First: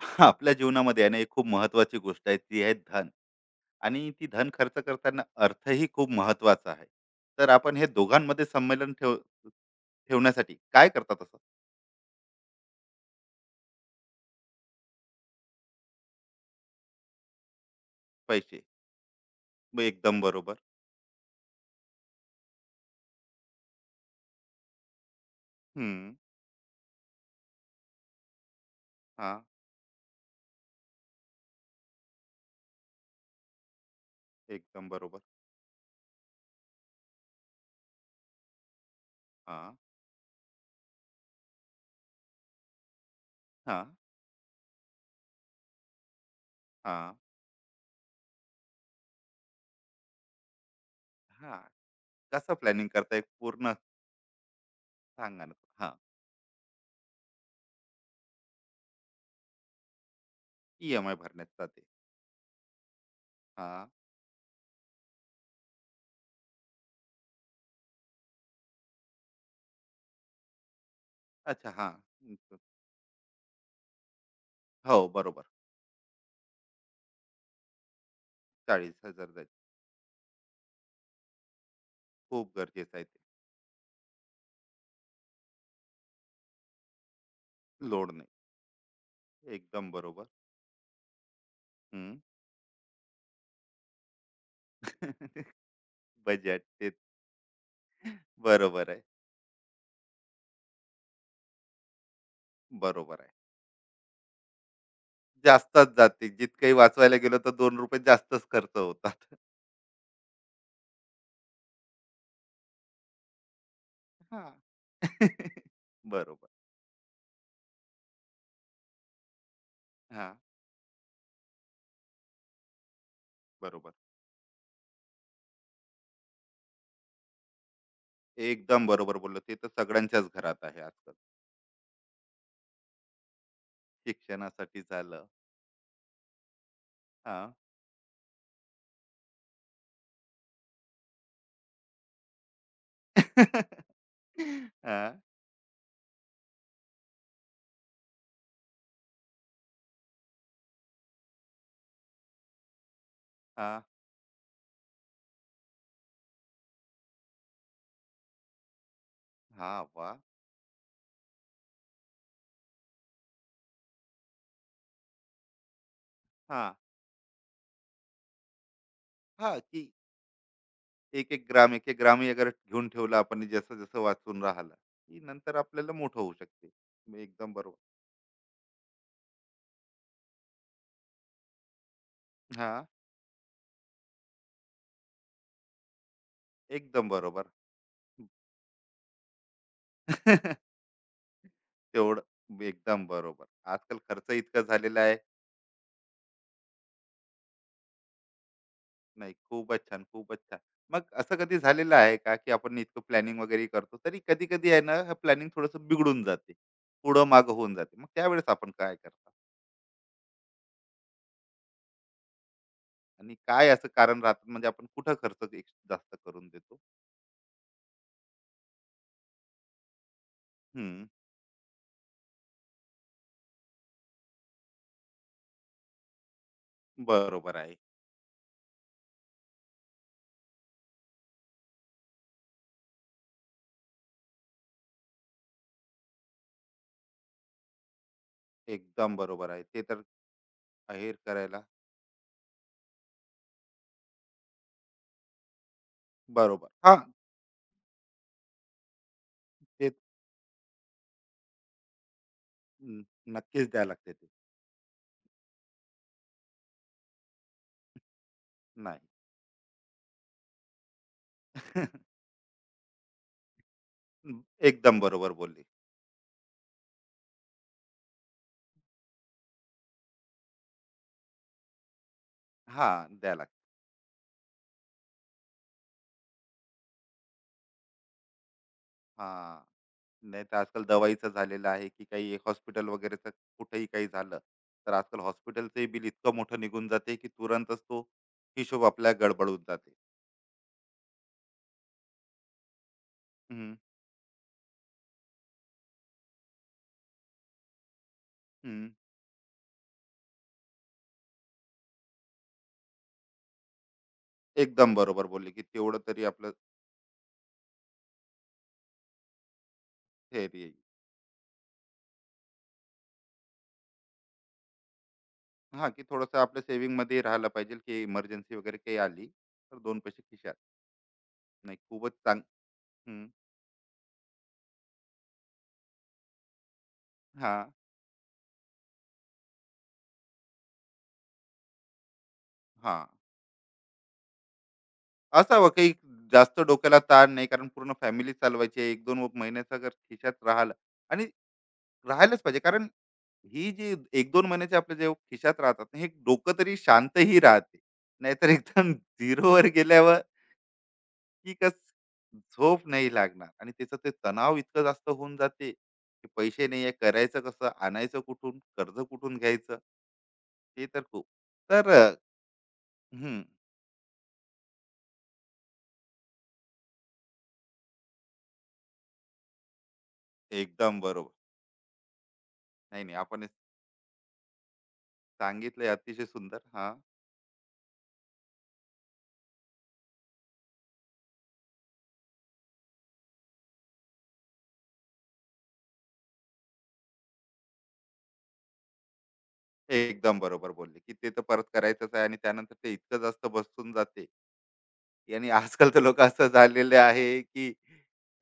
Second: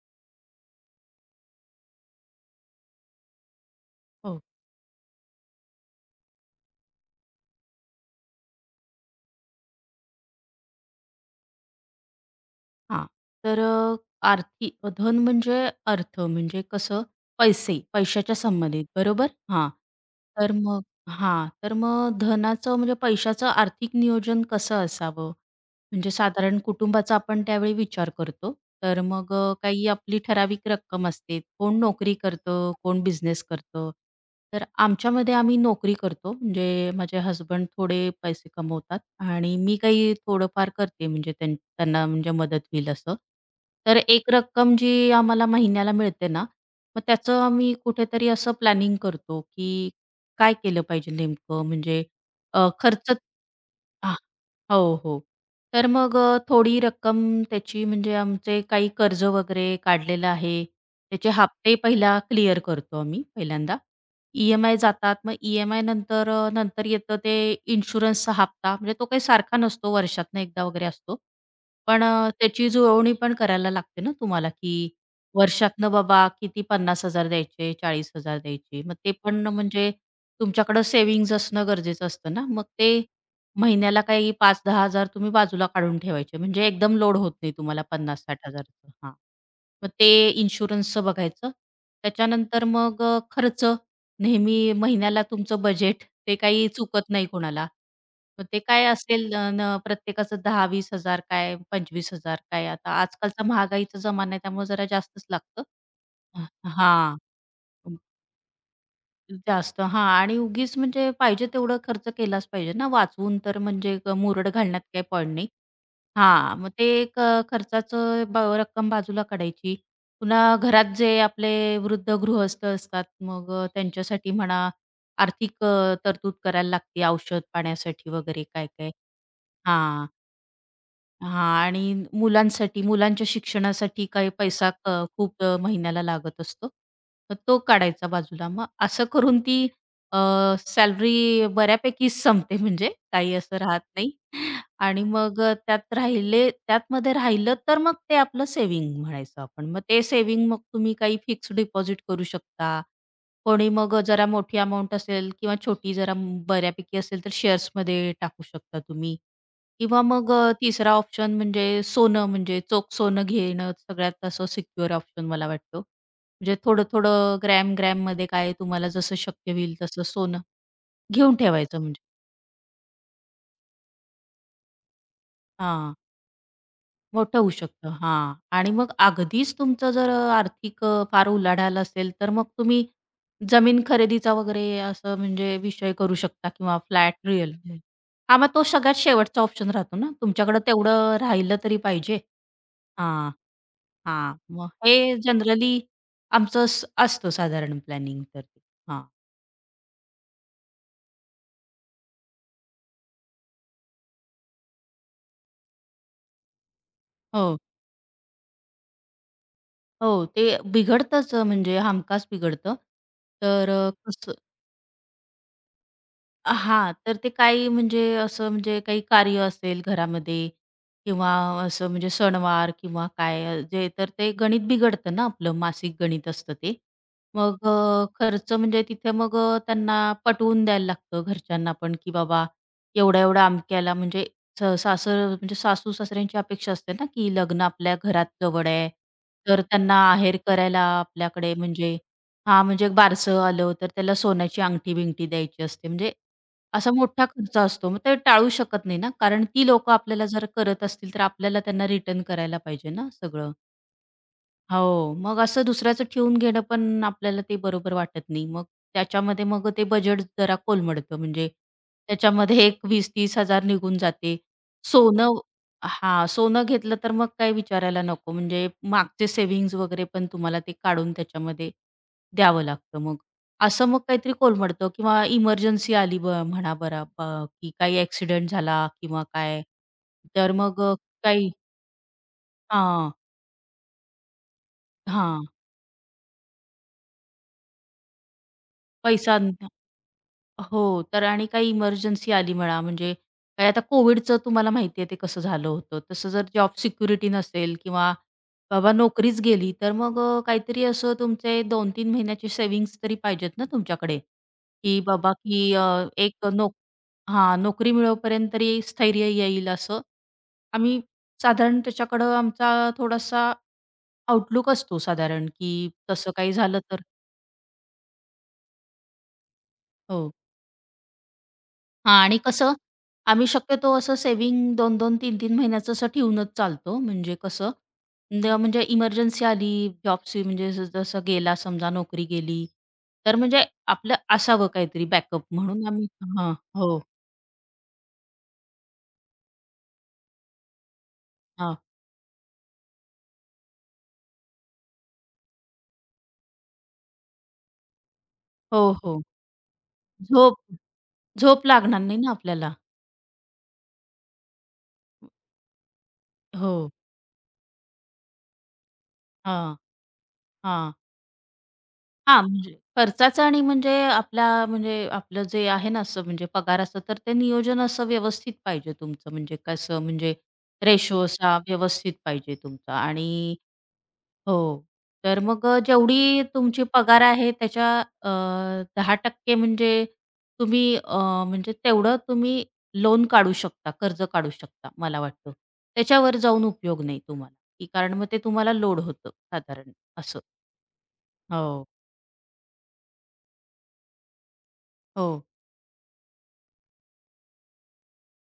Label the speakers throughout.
Speaker 1: आपल्या जीवनामध्ये आहे ना एक खूप महत्वाची गोष्ट आहे, ती आहे धन. आणि ती
Speaker 2: हो.
Speaker 1: धन खर्च करताना अर्थही खूप महत्वाचा आहे. तर आपण हे दोघांमध्ये संमेलन ठेवण्यासाठी काय करतात असं.
Speaker 2: हां. तर आर्थिक धन म्हणजे अर्थ म्हणजे कसं पैसे, पैशाच्या
Speaker 1: पैसे.
Speaker 2: संबंधित बरोबर? हां.
Speaker 1: एकदम
Speaker 2: तर
Speaker 1: बरोबर.
Speaker 2: मग हां. तर मग धनाचं म्हणजे पैशाचं आर्थिक नियोजन कसं असावं? म्हणजे
Speaker 1: हम्म.
Speaker 2: साधारण कुटुंबाचा आपण त्यावेळी विचार करतो. तर
Speaker 1: हा,
Speaker 2: मग काही आपली ठराविक रक्कम असते. कोण नोकरी करतं, कोण बिझनेस करतं. तर
Speaker 1: एकदम बरोबर.
Speaker 2: आमच्यामध्ये आम्ही नोकरी करतो. म्हणजे माझे हस्बंड थोडे पैसे कमवतात आणि
Speaker 1: हा,
Speaker 2: मी काही थोडंफार करते म्हणजे त्यांना म्हणजे मदत होईल असं.
Speaker 1: हा,
Speaker 2: तर एक रक्कम जी आम्हाला महिन्याला मिळते ना, मग
Speaker 1: हा,
Speaker 2: त्याचं आम्ही कुठेतरी असं प्लॅनिंग करतो, की काय केलं पाहिजे
Speaker 1: हा,
Speaker 2: नेमकं म्हणजे
Speaker 1: कसं प्लॅनिंग
Speaker 2: खर्च.
Speaker 1: करताय पूर्ण,
Speaker 2: हो, हो.
Speaker 1: सांगा ना.
Speaker 2: तर
Speaker 1: हा,
Speaker 2: मग थोडी रक्कम त्याची म्हणजे आमचे काही कर्ज वगैरे काढलेलं आहे.
Speaker 1: ई एम आय
Speaker 2: त्याचे
Speaker 1: भरण्यात
Speaker 2: हप्ते
Speaker 1: जाते.
Speaker 2: पहिला क्लिअर करतो आम्ही पहिल्यांदा.
Speaker 1: हा,
Speaker 2: ई-एम-आय जातात. मग ई-एम-आय नंतर नंतर येतं ते इन्शुरन्सचा हप्ता. म्हणजे तो काही सारखा नसतो, वर्षातनं एकदा वगैरे असतो.
Speaker 1: अच्छा, हा,
Speaker 2: पण
Speaker 1: हम्म,
Speaker 2: त्याची जुळवणी पण करायला लागते ना तुम्हाला, की
Speaker 1: हो बरोबर.
Speaker 2: वर्षातनं बाबा किती 50,000 द्यायचे, 40,000 द्यायचे.
Speaker 1: चाळीस
Speaker 2: मग ते
Speaker 1: हजार
Speaker 2: पण
Speaker 1: जायचे.
Speaker 2: म्हणजे तुमच्याकडं सेव्हिंग्ज असणं गरजेचं असतं ना.
Speaker 1: खूप
Speaker 2: मग
Speaker 1: गरजेचं
Speaker 2: ते
Speaker 1: आहे ते.
Speaker 2: महिन्याला काही 5-10,000 तुम्ही बाजूला काढून ठेवायचे. म्हणजे एकदम लोड होत नाही तुम्हाला
Speaker 1: लोड नाही,
Speaker 2: 50,000-60,000चं हां. मग
Speaker 1: एकदम बरोबर.
Speaker 2: ते इन्शुरन्सचं बघायचं.
Speaker 1: हम्म.
Speaker 2: त्याच्यानंतर मग खर्च नेहमी महिन्याला तुमचं बजेट ते
Speaker 1: बजेट
Speaker 2: काही
Speaker 1: ते.
Speaker 2: चुकत नाही कोणाला. मग ते काय
Speaker 1: बरोबर आहे,
Speaker 2: असेल अ, न प्रत्येकाचं 10,000-20,000 काय 25,000 काय आता
Speaker 1: बरोबर आहे.
Speaker 2: आजकालचा महागाईचा जमाना आहे त्यामुळे जरा जास्तच लागतं.
Speaker 1: जास्तच जाते. जितकंही वाचवायला
Speaker 2: हां.
Speaker 1: गेलो तर ₹2 जास्तच खर्च होतात.
Speaker 2: जास्त हां आणि उगीच म्हणजे पाहिजे तेवढं खर्च केलाच पाहिजे ना, वाचवून तर म्हणजे मुरड
Speaker 1: हां.
Speaker 2: घालण्यात काही पॉइंट नाही.
Speaker 1: बरोबर.
Speaker 2: हां, मग ते एक खर्चाचं रक्कम बाजूला काढायची.
Speaker 1: हां,
Speaker 2: पुन्हा घरात जे आपले वृद्ध गृहस्थ असतात, मग
Speaker 1: बरोबर.
Speaker 2: त्यांच्यासाठी म्हणा आर्थिक तरतूद करायला लागते औषध पाण्यासाठी वगैरे
Speaker 1: एकदम
Speaker 2: काय-काय.
Speaker 1: बरोबर बोलला. ते तर
Speaker 2: हां.
Speaker 1: सगळ्यांच्याच घरात आहे आजकाल.
Speaker 2: हां आणि मुलांसाठी, मुलांच्या शिक्षणासाठी काही पैसा
Speaker 1: शिक्षणासाठी झालं.
Speaker 2: खूप महिन्याला लागत असतो. तर
Speaker 1: हां.
Speaker 2: तो काढायचा बाजूला. मग असं करून ती अ, सॅलरी बऱ्यापैकी संपते म्हणजे काही असं राहत नाही. आणि
Speaker 1: हां,
Speaker 2: मग त्यात राहिले त्यातमध्ये राहिलं तर मग ते आपलं सेव्हिंग म्हणायचं आपण. मग ते सेव्हिंग मग तुम्ही काही फिक्स्ड डिपॉझिट करू शकता. कोणी
Speaker 1: हां,
Speaker 2: मग जरा मोठी अमाउंट असेल किंवा छोटी जरा बऱ्यापैकी असेल तर शेअर्समध्ये टाकू शकता तुम्ही.
Speaker 1: हां,
Speaker 2: किंवा
Speaker 1: वाह!
Speaker 2: मग तिसरा ऑप्शन म्हणजे सोनं म्हणजे चोख सोनं घेणं सगळ्यात असं सिक्युअर ऑप्शन मला वाटतो. म्हणजे
Speaker 1: हां,
Speaker 2: थोडं-थोडं ग्रॅम-ग्रॅममध्ये काय तुम्हाला जसं शक्य
Speaker 1: हां,
Speaker 2: होईल
Speaker 1: की
Speaker 2: तसं सोनं घेऊन
Speaker 1: 1-1 ग्राम,
Speaker 2: ठेवायचं
Speaker 1: 1-1
Speaker 2: म्हणजे
Speaker 1: ग्रामही अगर घेऊन ठेवलं आपण जसं-जसं वाचून राहिलं, की नंतर आपल्याला
Speaker 2: हां,
Speaker 1: मोठं होऊ शकते.
Speaker 2: मोठं होऊ
Speaker 1: एकदम बरोबर.
Speaker 2: शकतं. हां आणि मग अगदीच तुमचं जर आर्थिक फार उलाढाल असेल तर मग तुम्ही
Speaker 1: हां,
Speaker 2: जमीन खरेदीचा वगैरे असं म्हणजे विषय करू शकता किंवा
Speaker 1: एकदम
Speaker 2: फ्लॅट
Speaker 1: बरोबर.
Speaker 2: रिअल. हां, मग तो सगळ्यात शेवटचा ऑप्शन राहतो ना. तुमच्याकडं तेवढं राहिलं तरी पाहिजे.
Speaker 1: तेवढं एकदम
Speaker 2: हां.
Speaker 1: बरोबर. आजकाल खर्च
Speaker 2: हां,
Speaker 1: इतका
Speaker 2: मग हे
Speaker 1: झालेला आहे.
Speaker 2: जनरली आमचं असतं साधारण प्लॅनिंग तर. हां.
Speaker 1: नाही, खूपच छान, खूपच छान. मग असं कधी झालेलं आहे का, की आपण इतकं प्लॅनिंग वगैरे करतो, तरी कधी-कधी आहे ना, हे प्लॅनिंग थोडंसं बिघडून जाते. पुढं-मागं
Speaker 2: हो,
Speaker 1: होऊन जाते. मग त्यावेळेस आपण काय करता?
Speaker 2: हो. ते बिघडतंच म्हणजे हमखास बिघडतं.
Speaker 1: आणि काय
Speaker 2: तर
Speaker 1: असं कारण
Speaker 2: कसं
Speaker 1: राहतं, म्हणजे आपण कुठं खर्च एक जास्त करून देतो?
Speaker 2: हां, तर ते काही म्हणजे असं म्हणजे काही कार्य असेल घरामध्ये
Speaker 1: हं,
Speaker 2: किंवा असं म्हणजे सणवार किंवा काय जे तर ते गणित बिघडतं ना आपलं मासिक गणित असतं ते.
Speaker 1: बरोबर
Speaker 2: मग
Speaker 1: आहे.
Speaker 2: खर्च म्हणजे तिथे मग त्यांना पटवून द्यायला लागतं घरच्यांना पण, की बाबा एवढ्या-एवढ्या अमक्याला म्हणजे सासर म्हणजे सासू-सासऱ्यांची अपेक्षा असते ना, की लग्न आपल्या घरात जवळ आहे.
Speaker 1: एकदम बरोबर
Speaker 2: तर
Speaker 1: आहे. ते
Speaker 2: त्यांना
Speaker 1: तर
Speaker 2: आहेर करायला
Speaker 1: आहेर
Speaker 2: आपल्याकडे
Speaker 1: करायला.
Speaker 2: म्हणजे हां, म्हणजे एक बारसं आलं तर त्याला सोन्याची अंगठी-बिंगठी द्यायची असते. म्हणजे
Speaker 1: बरोबर.
Speaker 2: असा
Speaker 1: हां,
Speaker 2: मोठा खर्च असतो. मग ते टाळू शकत नाही ना, कारण ती लोक
Speaker 1: ते
Speaker 2: आपल्याला जर करत असतील, तर आपल्याला त्यांना रिटर्न करायला पाहिजे
Speaker 1: हं,
Speaker 2: ना सगळं.
Speaker 1: नक्कीच द्यावं लागते ते.
Speaker 2: हो, मग असं दुसऱ्याचं ठेवून घेणं पण आपल्याला ते बरोबर वाटत नाही. मग
Speaker 1: नाही.
Speaker 2: त्याच्यामध्ये मग ते बजेट जरा कोलमडतं. म्हणजे त्याच्यामध्ये एक 20,000-30,000 निघून जाते. हो.
Speaker 1: एकदम बरोबर
Speaker 2: सोनं
Speaker 1: बोलली.
Speaker 2: हां, सोनं घेतलं तर मग काही विचारायला नको. म्हणजे मागचे सेव्हिंग्ज वगैरे पण तुम्हाला ते काढून त्याच्यामध्ये द्यावं लागतं
Speaker 1: हां,
Speaker 2: मग.
Speaker 1: द्यावं लागतं.
Speaker 2: असं मग काहीतरी कोलमडतं किंवा इमर्जन्सी आली ब म्हणा बरा ब की काही ॲक्सिडेंट झाला किंवा
Speaker 1: हां.
Speaker 2: काय,
Speaker 1: नाही
Speaker 2: तर
Speaker 1: तर
Speaker 2: मग
Speaker 1: आजकाल दवाईचं
Speaker 2: काही
Speaker 1: झालेलं आहे की काही हॉस्पिटल
Speaker 2: हां,
Speaker 1: वगैरेचं. कुठेही काही झालं तर आजकाल
Speaker 2: हां,
Speaker 1: हॉस्पिटलचंही बिल इतकं मोठं निघून जाते की तुरंतच तो हिशोब आपल्या
Speaker 2: पैसा.
Speaker 1: गडबडून जाते.
Speaker 2: हो, तर आणि काही इमर्जन्सी आली म्हणा, म्हणजे काय
Speaker 1: हम्म,
Speaker 2: आता कोविडचं तुम्हाला माहिती आहे ते कसं झालं होतं. तसं जर जॉब सिक्युरिटी नसेल किंवा
Speaker 1: हम्म.
Speaker 2: बाबा नोकरीच गेली, तर मग काहीतरी असं तुमचे 2-3 महिन्याचे सेव्हिंग्ज तरी पाहिजेत ना तुमच्याकडे,
Speaker 1: एकदम
Speaker 2: की
Speaker 1: बरोबर
Speaker 2: बाबा
Speaker 1: बोलले
Speaker 2: की
Speaker 1: की तेवढं तरी
Speaker 2: एक
Speaker 1: आपलं.
Speaker 2: हां, नोकरी मिळेपर्यंत तरी स्थैर्य येईल असं.
Speaker 1: थेअरी येईल.
Speaker 2: आम्ही साधारण त्याच्याकडं आमचा थोडासा आउटलूक असतो साधारण, की
Speaker 1: हा, की
Speaker 2: तसं
Speaker 1: थोडंसं
Speaker 2: काही
Speaker 1: आपल्या
Speaker 2: झालं
Speaker 1: सेव्हिंग
Speaker 2: तर
Speaker 1: मध्ये राहायला पाहिजे की इमर्जन्सी वगैरे काही आली तर दोन पैसे
Speaker 2: हो.
Speaker 1: खिशात. नाही खूपच
Speaker 2: हां आणि कसं
Speaker 1: हम्म,
Speaker 2: आम्ही शक्यतो असं सेव्हिंग 2-2, तीन 3 महिन्याचं असं ठेवूनच चालतो. म्हणजे
Speaker 1: हा,
Speaker 2: कसं म्हणजे इमर्जन्सी आली जॉबची म्हणजे जसं गेला समजा नोकरी गेली,
Speaker 1: हा,
Speaker 2: तर म्हणजे आपलं असावं काहीतरी बॅकअप
Speaker 1: असावं
Speaker 2: म्हणून
Speaker 1: काही
Speaker 2: आम्ही हां.
Speaker 1: जास्त डोक्याला
Speaker 2: हो.
Speaker 1: ताण नाही कारण पूर्ण फॅमिली चालवायची आहे. एक दोन महिन्याचा जर खिशात राहिला आणि
Speaker 2: हां.
Speaker 1: राहायलाच पाहिजे, कारण ही जी 1-2 महिन्याचे आपल्या जे खिशात राहतात ना, हे डोकं तरी शांतही राहते. नाहीतर एकदम
Speaker 2: हो, हो.
Speaker 1: झिरोवर गेल्यावर
Speaker 2: झोप
Speaker 1: की
Speaker 2: झोप लागणार नाही ना
Speaker 1: कसं
Speaker 2: आपल्याला.
Speaker 1: झोप नाही लागणार, आणि त्याचं ते तणाव इतकं जास्त होऊन जाते, की पैसे
Speaker 2: हो.
Speaker 1: नाही आहे, करायचं कसं? आणायचं कुठून? कर्ज कुठून
Speaker 2: हां,
Speaker 1: घ्यायचं? ते
Speaker 2: हां.
Speaker 1: तर खूप. तर अ,
Speaker 2: हां, म्हणजे
Speaker 1: हं,
Speaker 2: खर्चाचं आणि म्हणजे आपला म्हणजे आपलं जे आहे ना, असं म्हणजे पगाराचं, तर ते नियोजन असं व्यवस्थित पाहिजे तुमचं म्हणजे कसं म्हणजे
Speaker 1: एकदम
Speaker 2: रेशो
Speaker 1: बरोबर.
Speaker 2: असा व्यवस्थित पाहिजे तुमचा
Speaker 1: नाही, नाही, आपण हे
Speaker 2: आणि हो. तर मग
Speaker 1: सांगितलंय अतिशय
Speaker 2: जेवढी
Speaker 1: सुंदर.
Speaker 2: तुमची
Speaker 1: हां,
Speaker 2: पगार आहे त्याच्या अ, 10% म्हणजे तुम्ही म्हणजे तेवढं तुम्ही लोन काढू शकता, कर्ज काढू शकता मला वाटतं. त्याच्यावर जाऊन उपयोग नाही तुम्हाला, की कारण मग ते तुम्हाला लोड होतं साधारण
Speaker 1: एकदम
Speaker 2: असं.
Speaker 1: बरोबर बोलले, की ते तर परत
Speaker 2: हो,
Speaker 1: करायचंच आहे आणि त्यानंतर ते इतकं जास्त बसून जाते.
Speaker 2: हो.
Speaker 1: आणि आजकाल तर लोक असं झालेले आहे की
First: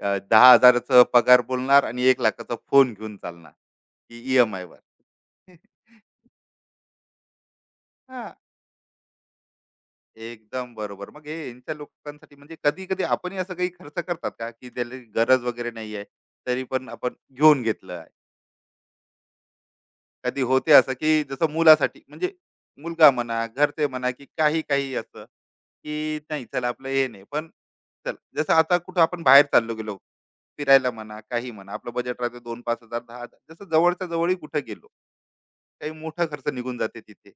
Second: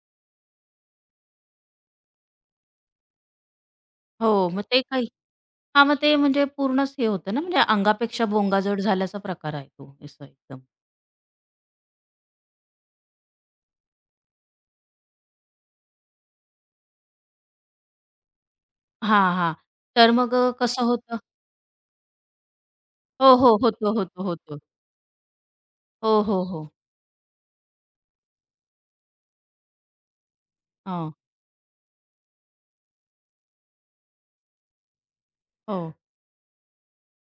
Speaker 1: 10,000चा पगार बोलणार आणि 1,00,000चा फोन घेऊन चालणार, की
Speaker 2: हो, मग
Speaker 1: ई-एम-आयवर.
Speaker 2: ते काही
Speaker 1: हां,
Speaker 2: हां, मग ते म्हणजे पूर्णच हे होतं ना, म्हणजे अंगापेक्षा बोंगा जड झाल्याचा प्रकार आहे तो असं एकदम.
Speaker 1: एकदम बरोबर. मग हे यांच्या लोकांसाठी म्हणजे कधी-कधी आपणही असं काही खर्च करतात का, की ज्याला गरज वगैरे नाहीये, तरी पण आपण घेऊन घेतलं.
Speaker 2: हां, हां. तर मग
Speaker 1: कधी होते
Speaker 2: कसं
Speaker 1: असं
Speaker 2: होतं
Speaker 1: की जसं मुलासाठी म्हणजे, मुलगा
Speaker 2: हो,
Speaker 1: म्हणा
Speaker 2: हो.
Speaker 1: घरचे
Speaker 2: होतो,
Speaker 1: म्हणा
Speaker 2: होतो,
Speaker 1: की
Speaker 2: होतो.
Speaker 1: काही काही असं, की
Speaker 2: हो, हो,
Speaker 1: नाही
Speaker 2: हो.
Speaker 1: चला आपलं हे नाही पण, चल जसं आता कुठं आपण बाहेर चाललो गेलो फिरायला
Speaker 2: हां,
Speaker 1: म्हणा काही म्हणा, आपलं बजेट राहते 2-5 हजार 10,000, जसं जवळच्या जवळही कुठं गेलो काही
Speaker 2: हो.
Speaker 1: मोठा खर्च निघून जाते तिथे.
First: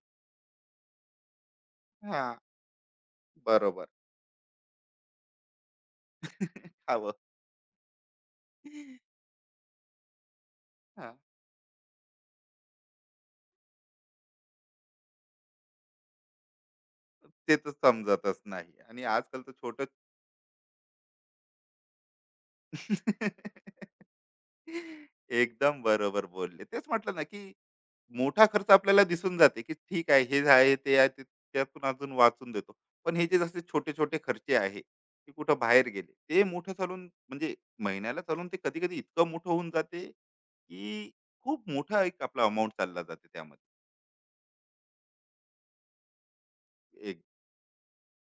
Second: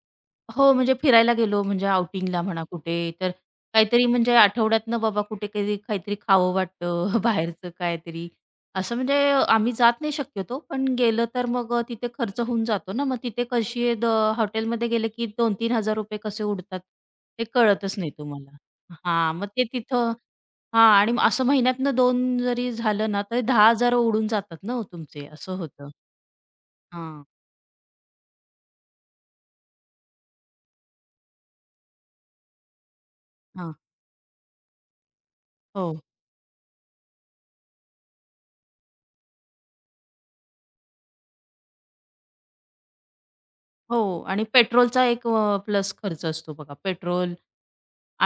Speaker 2: हो, म्हणजे फिरायला गेलो म्हणजे
Speaker 1: हा,
Speaker 2: आउटिंगला म्हणा कुठे, तर
Speaker 1: बरोबर.
Speaker 2: काहीतरी म्हणजे आठवड्यातनं बाबा कुठे कधी काहीतरी खावं
Speaker 1: खावं.
Speaker 2: वाटतं बाहेरचं काहीतरी. असं म्हणजे आम्ही जात नाही शक्यतो, पण
Speaker 1: हा,
Speaker 2: गेलं तर मग तिथे खर्च होऊन जातो ना. मग तिथे कशी हॉटेलमध्ये गेले की 2-3 हजार रुपये कसे उडतात ते
Speaker 1: ते तर
Speaker 2: कळतच नाही
Speaker 1: समजतच
Speaker 2: तुम्हाला.
Speaker 1: नाही आणि
Speaker 2: हां,
Speaker 1: आजकाल
Speaker 2: मग
Speaker 1: तर
Speaker 2: ते तिथं हां आणि मग असं महिन्यातनं 2 जरी झालं ना, तरी 10 हजार उडून जातात ना हो तुमचे, असं
Speaker 1: एकदम
Speaker 2: होतं.
Speaker 1: बरोबर बोलले, तेच म्हटलं ना
Speaker 2: हां,
Speaker 1: की मोठा खर्च आपल्याला दिसून जाते की ठीक आहे हे आहे ते आहे ते- त्यातून अजून वाचून देतो. पण हे जे जसे
Speaker 2: हां.
Speaker 1: छोटे छोटे खर्चे आहे की कुठं बाहेर
Speaker 2: हो.
Speaker 1: गेले ते मोठं चालून म्हणजे महिन्याला चालून ते कधी कधी इतकं मोठं होऊन जाते की खूप मोठा एक आपला अमाऊंट चालला जाते त्यामध्ये.
Speaker 2: हो आणि पेट्रोलचा एक प्लस खर्च असतो बघा.
Speaker 1: एक.
Speaker 2: पेट्रोल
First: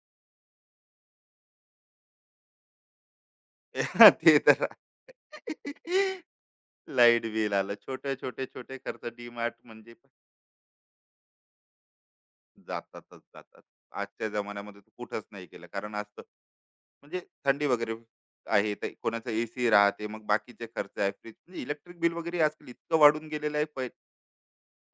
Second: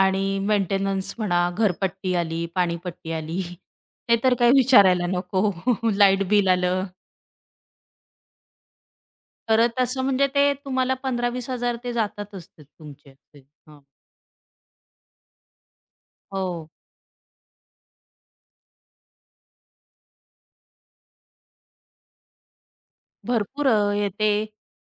Speaker 2: आणि मेंटेनन्स म्हणा, घरपट्टी आली, पाणीपट्टी आली. ते तर
Speaker 1: ते
Speaker 2: काही
Speaker 1: तर
Speaker 2: विचारायला नको.
Speaker 1: आहे.
Speaker 2: लाईट बिल आलं.
Speaker 1: लाईट बिल आलं, छोटे छोटे छोटे खर्च, डीमार्ट
Speaker 2: परत
Speaker 1: म्हणजे
Speaker 2: असं म्हणजे ते तुम्हाला 15,000-20,000 ते जातातच ते तुमचे
Speaker 1: जातातच
Speaker 2: ते.
Speaker 1: जातात.
Speaker 2: हां.
Speaker 1: आजच्या जमान्यामध्ये तू कुठंच नाही केलं कारण आज
Speaker 2: हो.
Speaker 1: म्हणजे थंडी वगैरे आहे तर कोणाचं एसी राहते, मग बाकीचे खर्च आहे फ्रीज म्हणजे इलेक्ट्रिक बिल वगैरे आजकाल इतकं वाढून गेलेलं आहे
Speaker 2: भरपूर येते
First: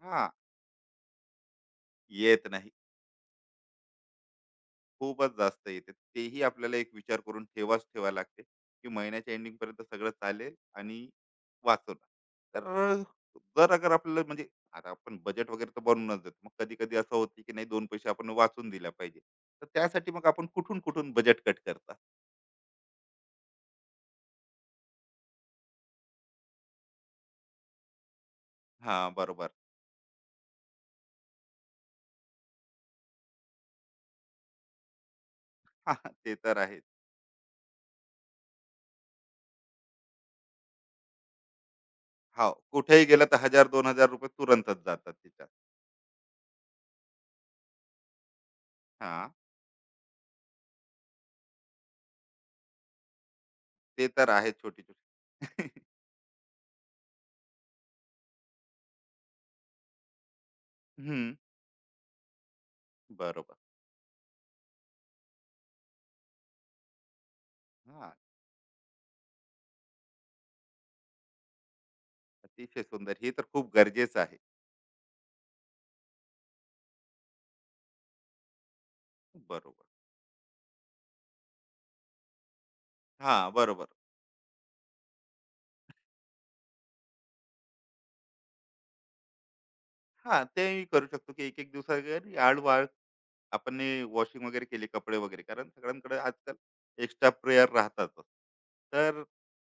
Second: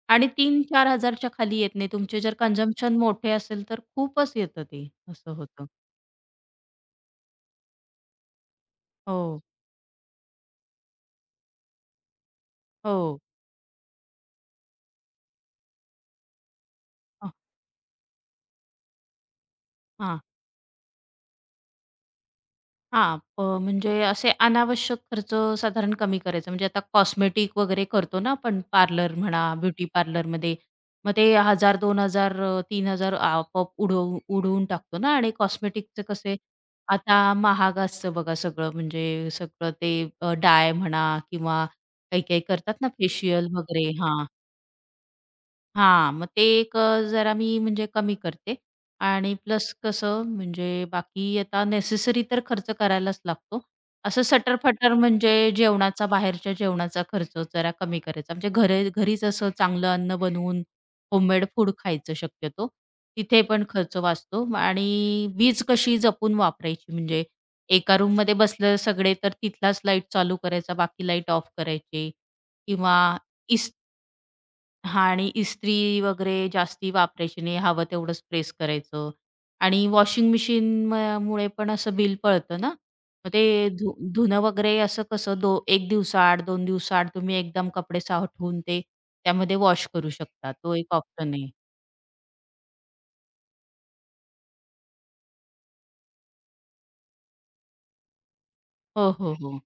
Speaker 1: हा,
Speaker 2: आणि 3,000-4,000 च्या खाली येत नाही. तुमचे जर
Speaker 1: येत नाही,
Speaker 2: कंझम्पशन मोठे असेल तर खूपच येतं ते.
Speaker 1: खूपच
Speaker 2: असं होतं.
Speaker 1: जास्त येते, तेही आपल्याला एक विचार करून ठेवाच ठेवा लागते की महिन्याच्या
Speaker 2: हो.
Speaker 1: एंडिंग पर्यंत सगळं चालेल आणि वाचून तर,
Speaker 2: हो.
Speaker 1: जर अगर आपल्याला म्हणजे, आता आपण बजेट वगैरे तर बनवूनच देतो, मग कधी कधी असं
Speaker 2: अ,
Speaker 1: होते की नाही दोन पैसे आपण वाचून दिल्या पाहिजे, तर त्यासाठी
Speaker 2: हां.
Speaker 1: मग आपण कुठून कुठून बजेट कट करता.
Speaker 2: हां, म्हणजे असे अनावश्यक खर्च साधारण कमी करायचा. म्हणजे आता कॉस्मेटिक वगैरे करतो ना आपण
Speaker 1: हा,
Speaker 2: पार्लर म्हणा,
Speaker 1: बरोबर.
Speaker 2: ब्युटी पार्लरमध्ये. मग ते 1000, 2000 3000 आपोआप उडवून टाकतो ना आणि
Speaker 1: हा,
Speaker 2: कॉस्मेटिकचे
Speaker 1: ते
Speaker 2: कसे
Speaker 1: तर आहे.
Speaker 2: आता महाग असतं बघा सगळं. म्हणजे सगळं ते डाय म्हणा किंवा काही-काही
Speaker 1: हो,
Speaker 2: करतात ना
Speaker 1: कुठेही गेलं तर
Speaker 2: फेशियल
Speaker 1: हजार
Speaker 2: वगैरे.
Speaker 1: 2000
Speaker 2: हां.
Speaker 1: तुरंतच जातात तिच्यात.
Speaker 2: हां, मग ते एक जरा मी म्हणजे कमी करते
Speaker 1: हां,
Speaker 2: आणि प्लस कसं म्हणजे बाकी आता नेसेसरी तर खर्च करायलाच लागतो.
Speaker 1: ते
Speaker 2: असं
Speaker 1: तर आहे
Speaker 2: सटर-फटर
Speaker 1: छोटी-छोटी.
Speaker 2: म्हणजे जेवणाचा, बाहेरच्या जेवणाचा खर्च जरा कमी करायचा. म्हणजे घरी घरीच असं चांगलं अन्न बनवून
Speaker 1: हं,
Speaker 2: होममेड फूड खायचं शक्यतो. तिथे
Speaker 1: बरोबर.
Speaker 2: पण खर्च वाचतो आणि वीज कशी जपून वापरायची म्हणजे एका
Speaker 1: हां,
Speaker 2: रूममध्ये बसलं सगळे तर तिथलाच लाईट चालू करायचा, बाकी लाईट ऑफ करायची
Speaker 1: अतिशय
Speaker 2: किंवा
Speaker 1: सुंदर. हे तर खूप गरजेचं आहे.
Speaker 2: हां आणि इस्त्री वगैरे जास्ती वापरायची नाही. हवं तेवढंच प्रेस करायचं
Speaker 1: बरोबर.
Speaker 2: आणि वॉशिंग मशीन मुळे पण असं बिल पळतं ना. मग
Speaker 1: हां,
Speaker 2: ते
Speaker 1: बरोबर.
Speaker 2: धुणं वगैरे असं कसं 1 दिवसाआड, 2 दिवसाआड तुम्ही एकदम कपडे साठवून ते त्यामध्ये वॉश करू
Speaker 1: हां,
Speaker 2: शकता. तो
Speaker 1: तेही
Speaker 2: एक
Speaker 1: करू शकतो
Speaker 2: ऑप्शन
Speaker 1: की
Speaker 2: आहे.
Speaker 1: एक-एक दिवसासाठी आळवाळ आपण हे वॉशिंग वगैरे केली कपडे वगैरे. कारण सगळ्यांकडे आजकाल एक्स्ट्रा प्रेयर राहतातच.
Speaker 2: हो,
Speaker 1: तर
Speaker 2: हो, हो.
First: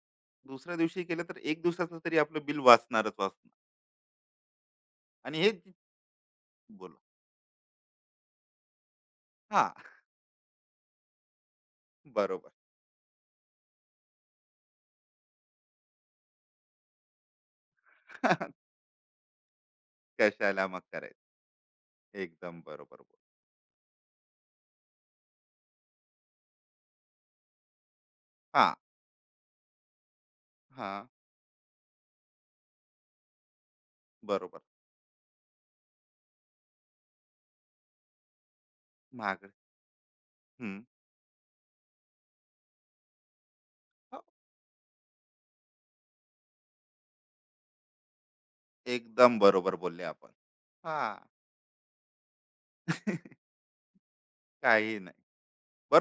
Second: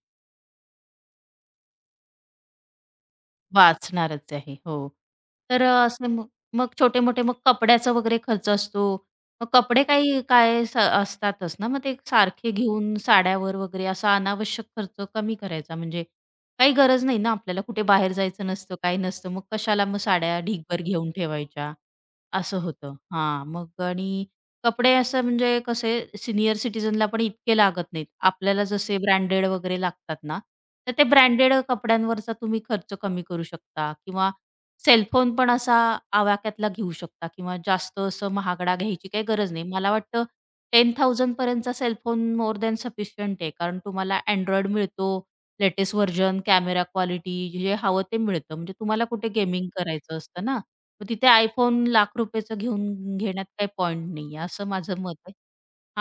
Speaker 1: दुसऱ्या दिवशी केलं तर 1 दिवसाचं तरी आपलं बिल वाचणारच वाचणार.
Speaker 2: वाचणारच आहे. हो.
Speaker 1: आणि हे
Speaker 2: तर असे मग मग
Speaker 1: बोला.
Speaker 2: छोटे-मोठे मग कपड्याचा वगैरे खर्च असतो. मग
Speaker 1: हां,
Speaker 2: कपडे काही काय असतातच ना, मग ते
Speaker 1: बरोबर.
Speaker 2: सारखे घेऊन साड्यावर वगैरे असा अनावश्यक खर्च कमी करायचा. म्हणजे काही गरज नाही ना आपल्याला कुठे बाहेर जायचं नसतं, काही नसतं. मग कशाला मग साड्या
Speaker 1: कशाला मग
Speaker 2: ढीगभर घेऊन
Speaker 1: करायचं.
Speaker 2: ठेवायच्या, असं
Speaker 1: एकदम
Speaker 2: होतं.
Speaker 1: बरोबर बोल.
Speaker 2: हां, मग आणि कपडे असं म्हणजे कसे सीनियर सिटीझनला पण इतके लागत नाहीत. आपल्याला
Speaker 1: हा,
Speaker 2: जसे ब्रँडेड वगैरे लागतात ना,
Speaker 1: हा,
Speaker 2: तर ते ब्रँडेड कपड्यांवरचा तुम्ही खर्च कमी करू शकता किंवा
Speaker 1: बरोबर.
Speaker 2: सेलफोन पण असा आवाक्यातला घेऊ शकता किंवा जास्त असं महागडा घ्यायची काही
Speaker 1: महाग.
Speaker 2: गरज नाही. मला वाटतं
Speaker 1: हम्म.
Speaker 2: 10,000 पर्यंतचा सेलफोन मोर दॅन सफिशियंट आहे. कारण तुम्हाला
Speaker 1: हो,
Speaker 2: Android मिळतो, लेटेस्ट व्हर्जन, कॅमेरा क्वालिटी जे हवं ते मिळतं. म्हणजे तुम्हाला कुठे
Speaker 1: एकदम
Speaker 2: गेमिंग
Speaker 1: बरोबर बोलले
Speaker 2: करायचं
Speaker 1: आपण.
Speaker 2: असतं ना,
Speaker 1: हा.
Speaker 2: मग तिथे iPhone लाख रुपयेचं घेऊन घेण्यात काही पॉइंट नाहीये, असं
Speaker 1: काही
Speaker 2: माझं मत
Speaker 1: नाही.
Speaker 2: आहे.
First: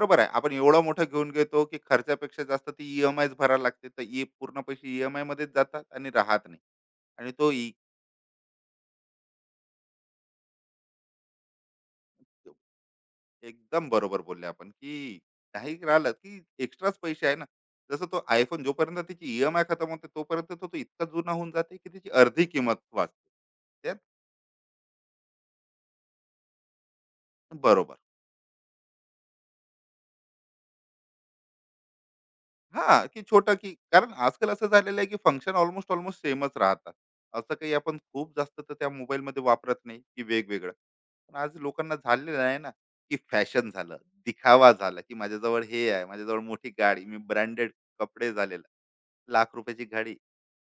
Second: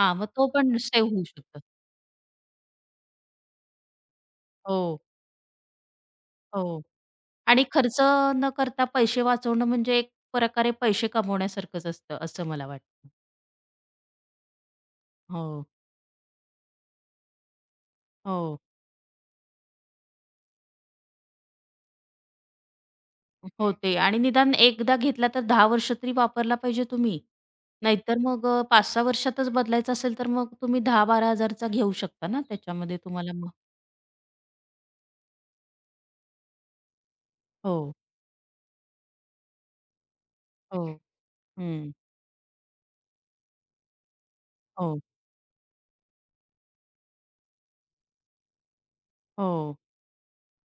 Speaker 2: हां, मग
Speaker 1: आहे,
Speaker 2: तो
Speaker 1: आपण
Speaker 2: पण
Speaker 1: एवढं मोठं
Speaker 2: सेव्ह होऊ
Speaker 1: घेऊन
Speaker 2: शकतो.
Speaker 1: घेतो की खर्चापेक्षा जास्त ती ईएमआय भरायला लागते, तर ई पूर्ण
Speaker 2: हो,
Speaker 1: पैसे ईएमआय मध्येच जातात आणि राहत नाही.
Speaker 2: हो.
Speaker 1: आणि तो
Speaker 2: आणि खर्च न करता पैसे वाचवणं म्हणजे एक प्रकारे पैसे कमवण्यासारखंच असतं, असं मला वाटतं.
Speaker 1: एकदम बरोबर बोलले आपण की
Speaker 2: हो,
Speaker 1: काही राहिलं की एक्स्ट्राच पैसे आहे ना. जसं तो
Speaker 2: हो.
Speaker 1: आयफोन जोपर्यंत त्याची ईएमआय खतम होते तोपर्यंत तो तो इतका जुना होऊन जाते की त्याची अर्धी किंमत वाचते.
Speaker 2: हो ते
Speaker 1: त्यात
Speaker 2: आणि निदान एकदा घेतला तर 10 वर्ष तरी वापरला पाहिजे तुम्ही.
Speaker 1: बरोबर.
Speaker 2: नाहीतर मग 5-6 वर्षातच बदलायचं असेल, तर मग तुम्ही 10,000-12,000 चा घेऊ शकता ना त्याच्यामध्ये
Speaker 1: हां, की
Speaker 2: तुम्हाला मग
Speaker 1: छोटा, की कारण आजकाल असं झालेलं आहे की फंक्शन ऑलमोस्ट ऑलमोस्ट सेमच राहतात. असं काही
Speaker 2: हो,
Speaker 1: आपण खूप जास्त तर त्या मोबाईलमध्ये वापरत नाही, की वेगवेगळं.
Speaker 2: हो.
Speaker 1: पण आज
Speaker 2: हं.
Speaker 1: लोकांना झालेलं आहे ना, की फॅशन झालं, दिखावा
Speaker 2: हो,
Speaker 1: झाला, की माझ्याजवळ हे आहे, माझ्याजवळ मोठी गाडी, मी ब्रँडेड कपडे झालेला, लाख
Speaker 2: हो.
Speaker 1: रुपयाची गाडी.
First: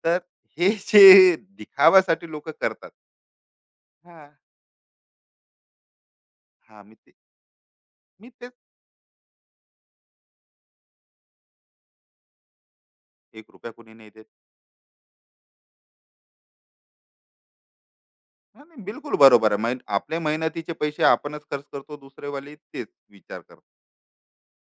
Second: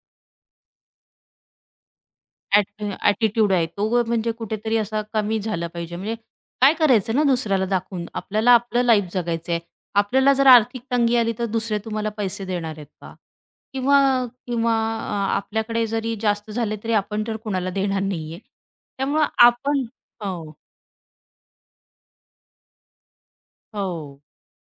Speaker 1: तर हे जे दिखाव्यासाठी लोकं
Speaker 2: ॲट
Speaker 1: करतात.
Speaker 2: ॲटिट्यूड आहे. तो
Speaker 1: हां,
Speaker 2: म्हणजे कुठेतरी असा कमी झाला पाहिजे. म्हणजे काय
Speaker 1: हां, मी ते
Speaker 2: करायचं ना दुसऱ्याला दाखवून?
Speaker 1: मी
Speaker 2: आपल्याला
Speaker 1: तेच.
Speaker 2: आपलं लाईफ जगायचं आहे. आपल्याला जर आर्थिक तंगी आली, तर दुसरे तुम्हाला पैसे देणार आहेत का?
Speaker 1: ₹1 कोणी
Speaker 2: किंवा
Speaker 1: नाही देत.
Speaker 2: किंवा आपल्याकडे जरी जास्त झाले, तरी आपण तर कुणाला देणार नाहीये.
Speaker 1: हां, नाही बिलकुल
Speaker 2: त्यामुळं
Speaker 1: बरोबर आहे. मग
Speaker 2: आपण
Speaker 1: आपल्या
Speaker 2: हो.
Speaker 1: मेहनतीचे पैसे आपणच खर्च करतो, दुसरेवाले तेच विचार करतात.
Speaker 2: हो.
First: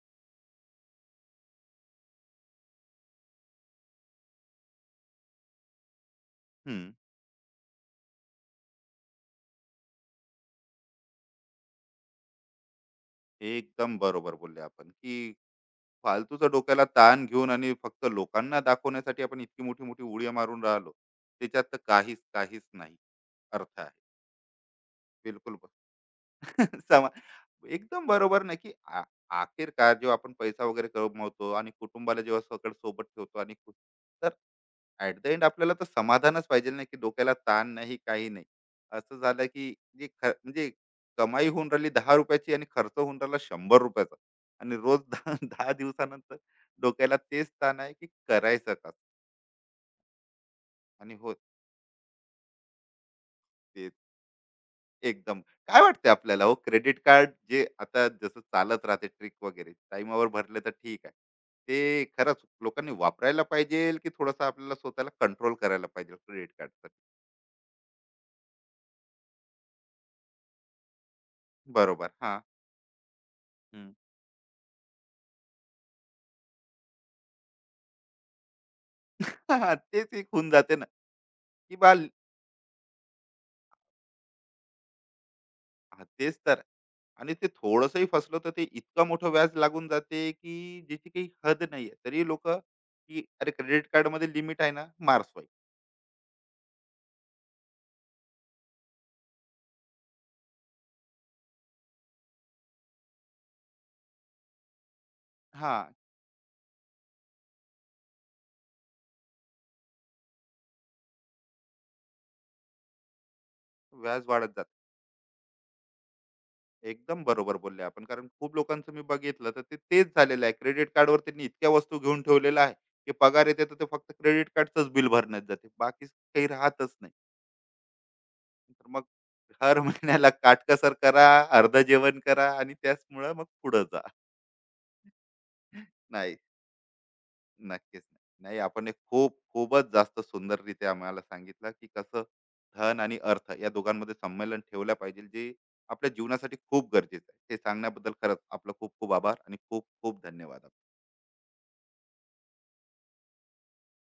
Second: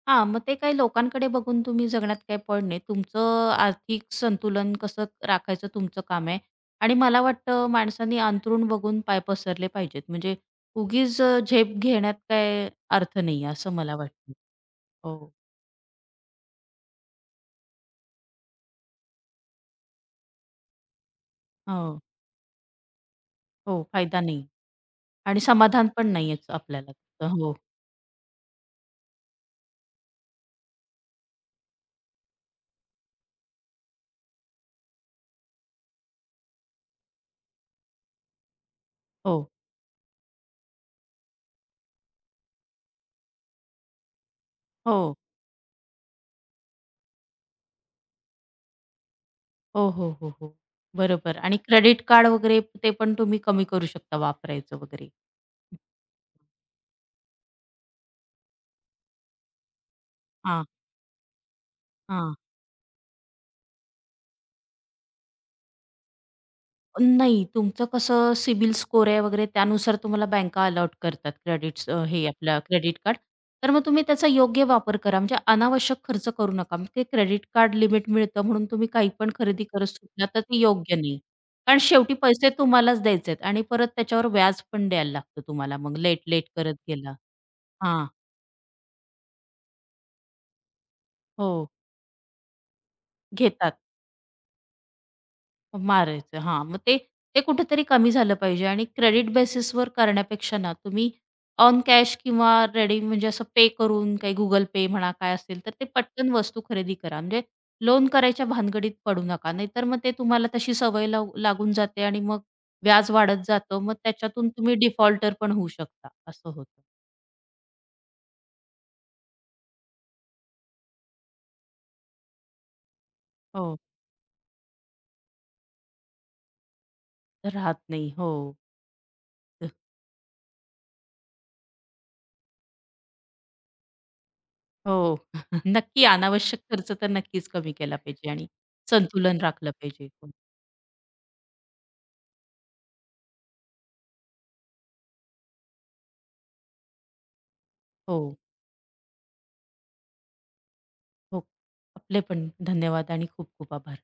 Speaker 2: हां, मग ते काही लोकांकडे बघून तुम्ही जगण्यात काही पड नाही. तुमचं आर्थिक संतुलन कसं राखायचं तुमचं काम आहे
Speaker 1: हं.
Speaker 2: आणि मला वाटतं माणसांनी अंथरूण बघून पाय पसरले पाहिजेत. म्हणजे उगीच झेप घेण्यात काय अर्थ नाही असं मला
Speaker 1: एकदम
Speaker 2: वाटतं.
Speaker 1: बरोबर बोलले आपण की
Speaker 2: हो,
Speaker 1: फालतूचा डोक्याला ताण घेऊन आणि फक्त लोकांना दाखवण्यासाठी आपण इतकी मोठी मोठी उडी मारून राहिलो, त्याच्यात तर
Speaker 2: हो,
Speaker 1: काहीच काहीच नाही अर्थ
Speaker 2: हो.
Speaker 1: आहे.
Speaker 2: फायदा नाही आणि
Speaker 1: बिलकुल
Speaker 2: समाधान पण नाहीयेच आपल्याला.
Speaker 1: समा
Speaker 2: हो, हो,
Speaker 1: एकदम बरोबर ना की आ- आखिरकार जेव्हा आपण पैसा वगैरे कमवतो आणि कुटुंबाला जेव्हा सगळं सोबत ठेवतो आणि तर ऍट द एंड आपल्याला तर समाधानच पाहिजे ना की डोक्याला ताण नाही काही नाही, असं
Speaker 2: हो.
Speaker 1: झालं की जे म्हणजे कमाई होऊन राहिली 10 रुपयाची आणि खर्च होऊन राहिला 100 रुपयाचा, आणि रोज दहा 10 दिवसानंतर डोक्याला तेच ताण आहे की करायचं का.
Speaker 2: हो, हो, हो, हो.
Speaker 1: आणि हो
Speaker 2: बरोबर आणि क्रेडिट कार्ड वगैरे ते पण तुम्ही कमी करू
Speaker 1: ते
Speaker 2: शकता वापरायचं वगैरे.
Speaker 1: एकदम काय वाटते आपल्याला, हो क्रेडिट कार्ड जे आता जसं चालत राहते ट्रिक वगैरे टाइमावर भरले
Speaker 2: हां,
Speaker 1: तर ठीक आहे. ते
Speaker 2: हां.
Speaker 1: खरंच लोकांनी वापरायला पाहिजे की थोडंसं आपल्याला स्वतःला कंट्रोल करायला पाहिजे क्रेडिट कार्डसाठी.
Speaker 2: नाही, तुमचं कसं सिबिल स्कोर आहे वगैरे त्यानुसार तुम्हाला बँका अलॉट करतात क्रेडिट्स
Speaker 1: बरोबर,
Speaker 2: हे
Speaker 1: हा.
Speaker 2: आपलं क्रेडिट कार्ड. तर मग
Speaker 1: हम्म.
Speaker 2: तुम्ही त्याचा योग्य वापर करा. म्हणजे अनावश्यक खर्च करू नका. मग ते क्रेडिट कार्ड लिमिट मिळतं म्हणून तुम्ही काही पण खरेदी करत
Speaker 1: तेच
Speaker 2: सुटला
Speaker 1: एक
Speaker 2: तर
Speaker 1: होऊन
Speaker 2: ते
Speaker 1: जाते ना,
Speaker 2: योग्य
Speaker 1: की
Speaker 2: नाही. कारण शेवटी पैसे तुम्हालाच द्यायचे आहेत आणि परत त्याच्यावर व्याज पण द्यायला लागतं तुम्हाला मग
Speaker 1: हां,
Speaker 2: लेट,
Speaker 1: तेच
Speaker 2: लेट
Speaker 1: तर. आहे.
Speaker 2: करत गेला.
Speaker 1: आणि ते थोडंसंही
Speaker 2: हां,
Speaker 1: फसलं तर ते इतकं मोठं व्याज लागून जाते, की ज्याची काही हद
Speaker 2: हो,
Speaker 1: नाहीये. तरी लोकं, की "अरे
Speaker 2: घेतात.
Speaker 1: क्रेडिट कार्डमध्ये लिमिट आहे ना, मार्सवाई."
Speaker 2: मारायचं. हां, मग ते ते कुठेतरी कमी झालं पाहिजे आणि क्रेडिट बेसिसवर करण्यापेक्षा ना, तुम्ही ऑन कॅश किंवा रेडी म्हणजे असं पे करून काही Google पे म्हणा काय असेल, तर ते
Speaker 1: हां,
Speaker 2: पटकन वस्तू खरेदी करा. म्हणजे लोन करायच्या भानगडीत पडू नका. नाहीतर मग ते तुम्हाला तशी सवय लावू लागून जाते आणि मग व्याज वाढत जातं. मग
Speaker 1: व्याज
Speaker 2: त्याच्यातून
Speaker 1: वाढत जातं.
Speaker 2: तुम्ही डिफॉल्टर पण होऊ शकता. असं होतं.
Speaker 1: एकदम बरोबर बोलले आपण. कारण खूप लोकांचं मी बघितलं तर ते तेच झालेलं आहे. क्रेडिट कार्डवर त्यांनी इतक्या वस्तू घेऊन ठेवलेल्या आहे, की पगार येते तर
Speaker 2: हो,
Speaker 1: ते फक्त क्रेडिट कार्डचंच बिल भरण्यात जाते. बाकी काही राहतच नाही.
Speaker 2: राहत नाही. हो.
Speaker 1: तर मग हर महिन्याला काटकसर करा, अर्धं जेवण करा आणि त्याचमुळं मग पुढं जा.
Speaker 2: हो. नक्की
Speaker 1: नाही,
Speaker 2: अनावश्यक खर्च तर नक्कीच कमी केला
Speaker 1: नक्कीच.
Speaker 2: पाहिजे
Speaker 1: नाही,
Speaker 2: आणि
Speaker 1: नाही, आपण हे खूप,
Speaker 2: संतुलन राखलं
Speaker 1: खूपच
Speaker 2: पाहिजे.
Speaker 1: जास्त सुंदररीत्या आम्हाला सांगितलं, की कसं धन आणि अर्थ या दोघांमध्ये संमेलन ठेवलं पाहिजे, जे आपल्या जीवनासाठी खूप गरजेचं आहे. हे सांगण्याबद्दल
Speaker 2: हो.
Speaker 1: खरंच आपलं खूप खूप आभार आणि खूप खूप धन्यवाद.
Speaker 2: हो. आपले पण धन्यवाद आणि खूप खूप आभार.